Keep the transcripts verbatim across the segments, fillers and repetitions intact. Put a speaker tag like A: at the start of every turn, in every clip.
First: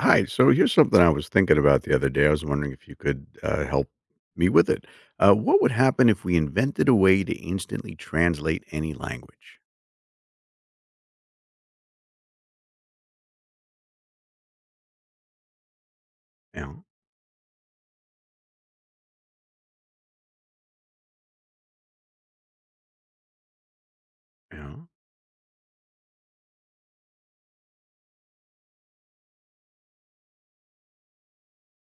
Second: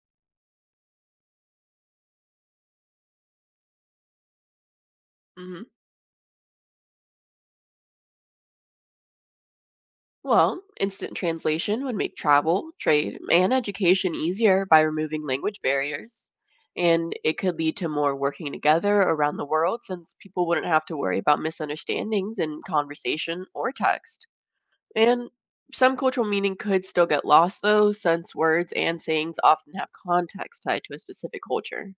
A: Hi. So here's something I was thinking about the other day. I was wondering if you could uh, help me with it. Uh, what
B: Mhm.
A: would happen if we invented a way to instantly translate any language?
B: Well, instant translation would make travel, trade, and education easier by removing language barriers.
A: Yeah.
B: And it could lead to more working together around the world since people wouldn't have to worry about misunderstandings in conversation or text.
A: Yeah.
B: And some cultural meaning could still get lost though, since words and sayings often have context tied to a specific culture.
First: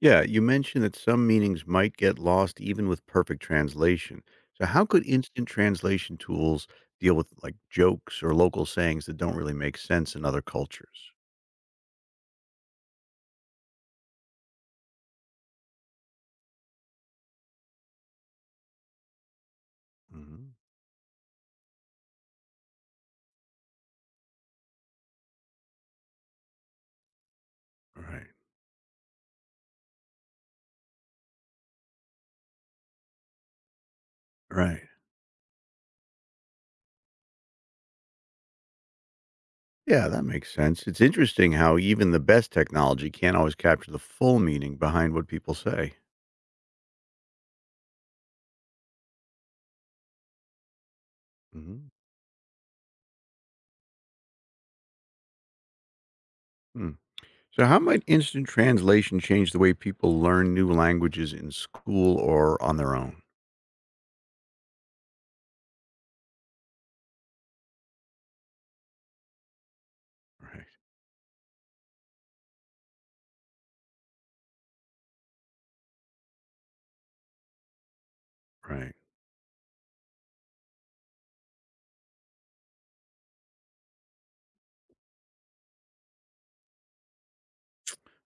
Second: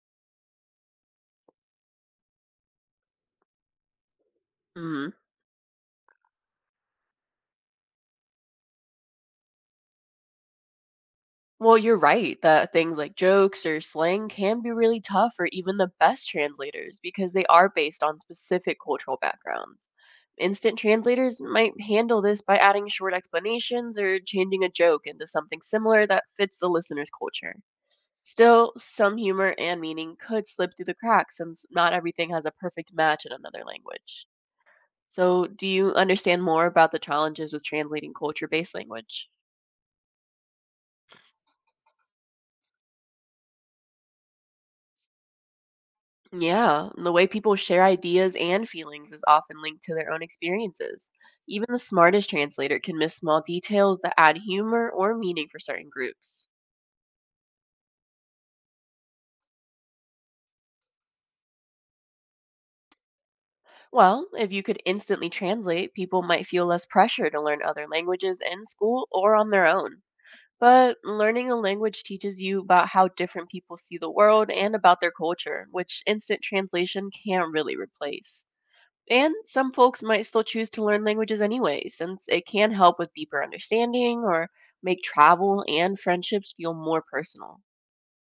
A: Yeah, you mentioned that some meanings might get lost even with perfect translation. So how could
B: Mhm.
A: instant translation tools deal with like jokes or local sayings that don't really make sense in other cultures?
B: Well, you're right that things like jokes or slang can be really tough for even the best translators because they are based on specific cultural backgrounds.
A: Hmm.
B: Instant translators might handle this by adding short explanations or changing a joke into something similar that fits the listener's culture.
A: Right.
B: Still, some humor and meaning could slip through the cracks since not everything has a perfect match in another language.
A: Right.
B: So, do you understand more about the challenges with translating culture based language?
A: Yeah, that makes sense. It's interesting how even the best technology can't always capture the full meaning behind what people say.
B: Yeah, and the way people share ideas and feelings is often linked to their own experiences. Even the
A: Hmm.
B: smartest translator can miss small details that add humor or meaning for certain groups.
A: Hmm. So, how might instant translation change the way people learn new languages in school or on their own?
B: Well, if you could instantly translate, people might feel less pressure to learn other languages in school or on their own.
A: Right,
B: But learning a language teaches you about how different people see the world and about their culture, which instant translation can't really replace.
A: right.
B: And some folks might still choose to learn languages anyway, since it can help with deeper understanding or make travel and friendships feel more personal.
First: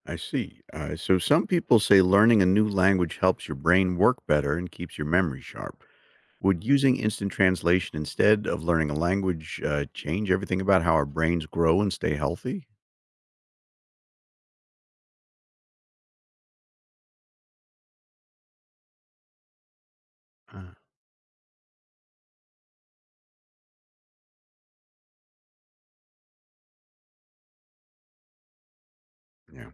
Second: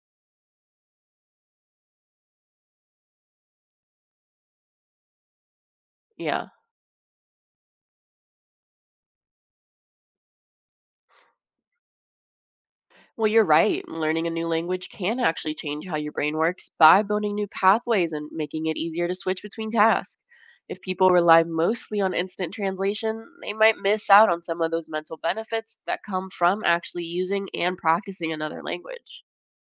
A: I see. Uh, so, some people say learning a new language helps your brain work better and keeps your memory sharp.
B: Yeah.
A: Would using instant translation instead of learning a language uh, change everything about how our brains grow and stay healthy?
B: Well, you're right. Learning a new language can actually change how your brain works by building new pathways and making it easier to switch between tasks.
A: Uh,
B: If people rely mostly on instant translation, they might miss out on some of those mental benefits that come from actually using and practicing another language.
A: yeah.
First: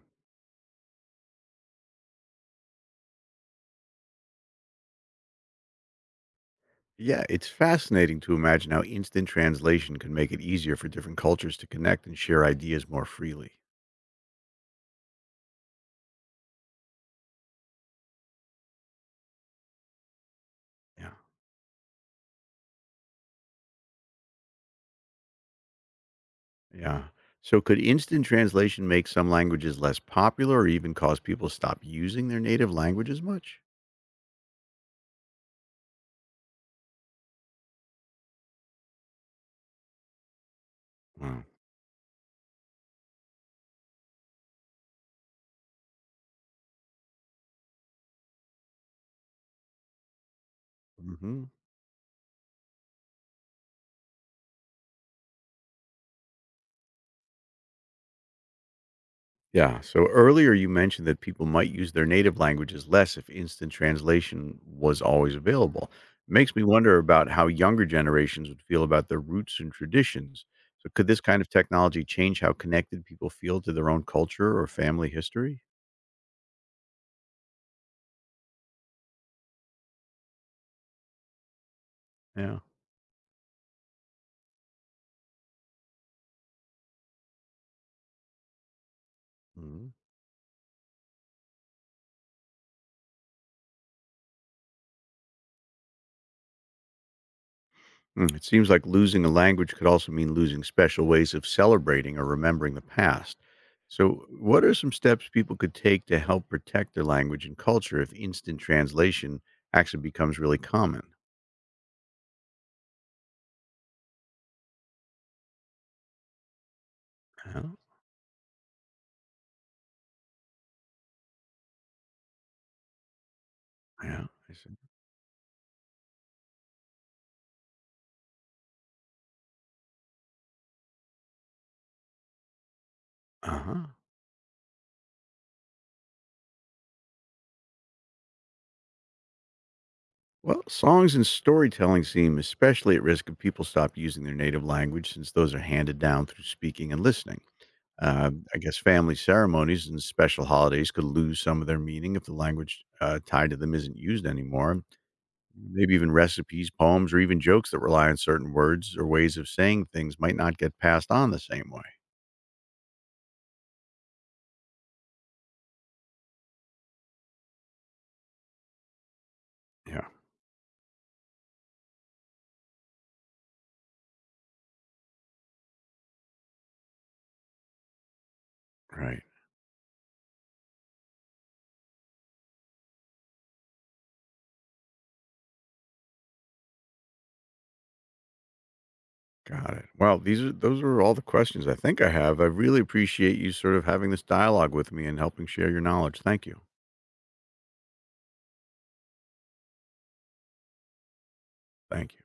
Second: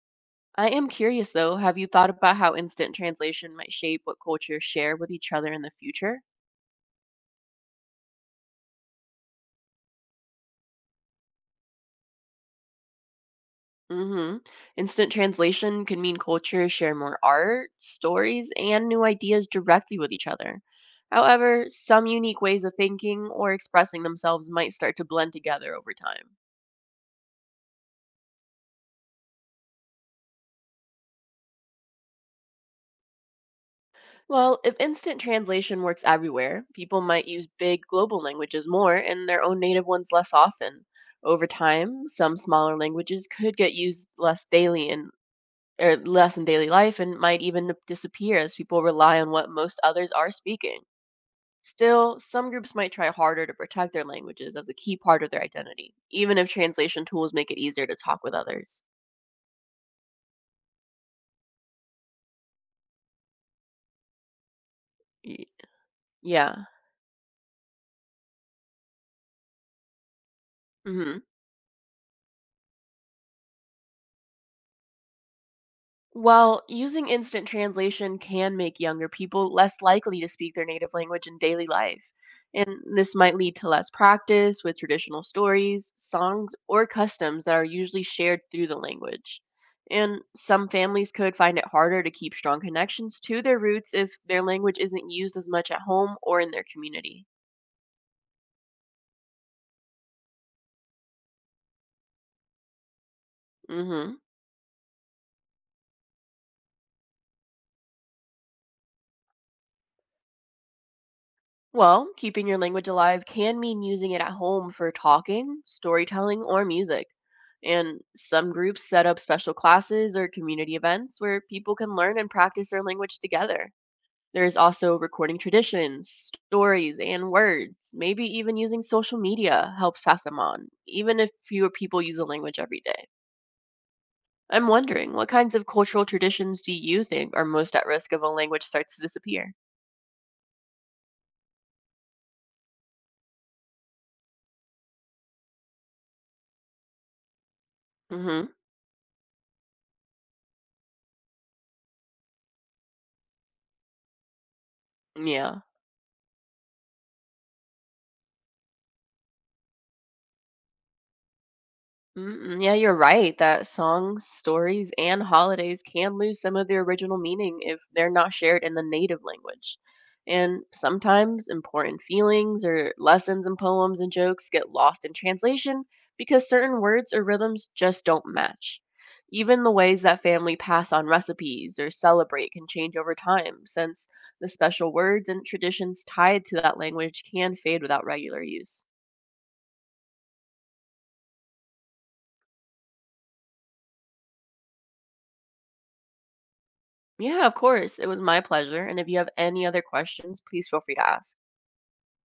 B: I am curious though, have you thought about how instant translation might shape what cultures share with each other in the future?
A: Yeah, it's fascinating to imagine how instant translation can make it easier for different cultures to connect and share ideas more freely.
B: Hmm. Instant translation could mean cultures share more art, stories, and new ideas directly with each other.
A: Yeah.
B: However, some unique ways of thinking or expressing themselves might start to blend together over time.
A: Yeah. So, could instant translation make some languages less popular or even cause people to stop using their native language as much?
B: Well, if instant translation works everywhere, people might use big global languages more and their own native ones less often.
A: Wow.
B: Over time, some smaller languages could get used less daily in or less in daily life and might even disappear as people rely on what most others are speaking.
A: Hmm.
B: Still, some groups might try harder to protect their languages as a key part of their identity, even if translation tools make it easier to talk with others.
A: Yeah. So earlier you mentioned that people might use their native languages less if instant translation was always
B: Y-
A: available. Makes me
B: yeah.
A: wonder about how younger generations would feel about their roots and traditions. So could this
B: Mhm.
A: kind of technology change how connected people feel to their own culture or family history?
B: While using instant translation can make younger people less likely to speak their native language in daily life,
A: Yeah.
B: and this might lead to less practice with traditional stories, songs, or customs that are usually shared through the language.
A: Mhm.
B: And some families could find it harder to keep strong connections to their roots if their language isn't used as much at home or in their community.
A: Mm, it seems like losing a language could also mean losing special ways of celebrating or remembering the past.
B: Hmm.
A: So, what are some steps people could take to help protect their language and culture if instant translation actually becomes really common?
B: Well, keeping your language alive can mean using it at home for talking, storytelling, or music.
A: Yeah,
B: And some groups set up special classes or community events where people can learn and practice their language together.
A: yeah, I
B: There's
A: see.
B: also recording traditions, stories, and words. Maybe even using social media helps pass them on, even if fewer people use the language every day.
A: Uh huh.
B: I'm wondering, what kinds of cultural traditions do you think are most at risk if a language starts to disappear?
A: Well, songs and storytelling seem especially at risk if people stop using their native language since those are handed down through speaking and listening. Uh,
B: Hmm.
A: I guess family ceremonies and special holidays could lose some of their meaning if the language uh, tied to them isn't used anymore.
B: Yeah.
A: Maybe even recipes, poems, or even jokes that rely on certain words or ways of saying things might not get passed on the same way.
B: Mm-mm. Yeah, you're right that songs, stories, and holidays can lose some of their original meaning if they're not shared in the native language.
A: Yeah,
B: And sometimes important feelings or lessons in poems and jokes get lost in translation because certain words or rhythms just don't match.
A: right.
B: Even the ways that family pass on recipes or celebrate can change over time, since the special words and traditions tied to that language can fade without regular use.
A: Got it. Well, these are those are all the questions I think I have. I really appreciate you sort of having this dialogue with me and helping share your knowledge. Thank you.
B: Yeah, of course. It was my pleasure. And if you have any other questions, please feel free to ask.
A: Thank you.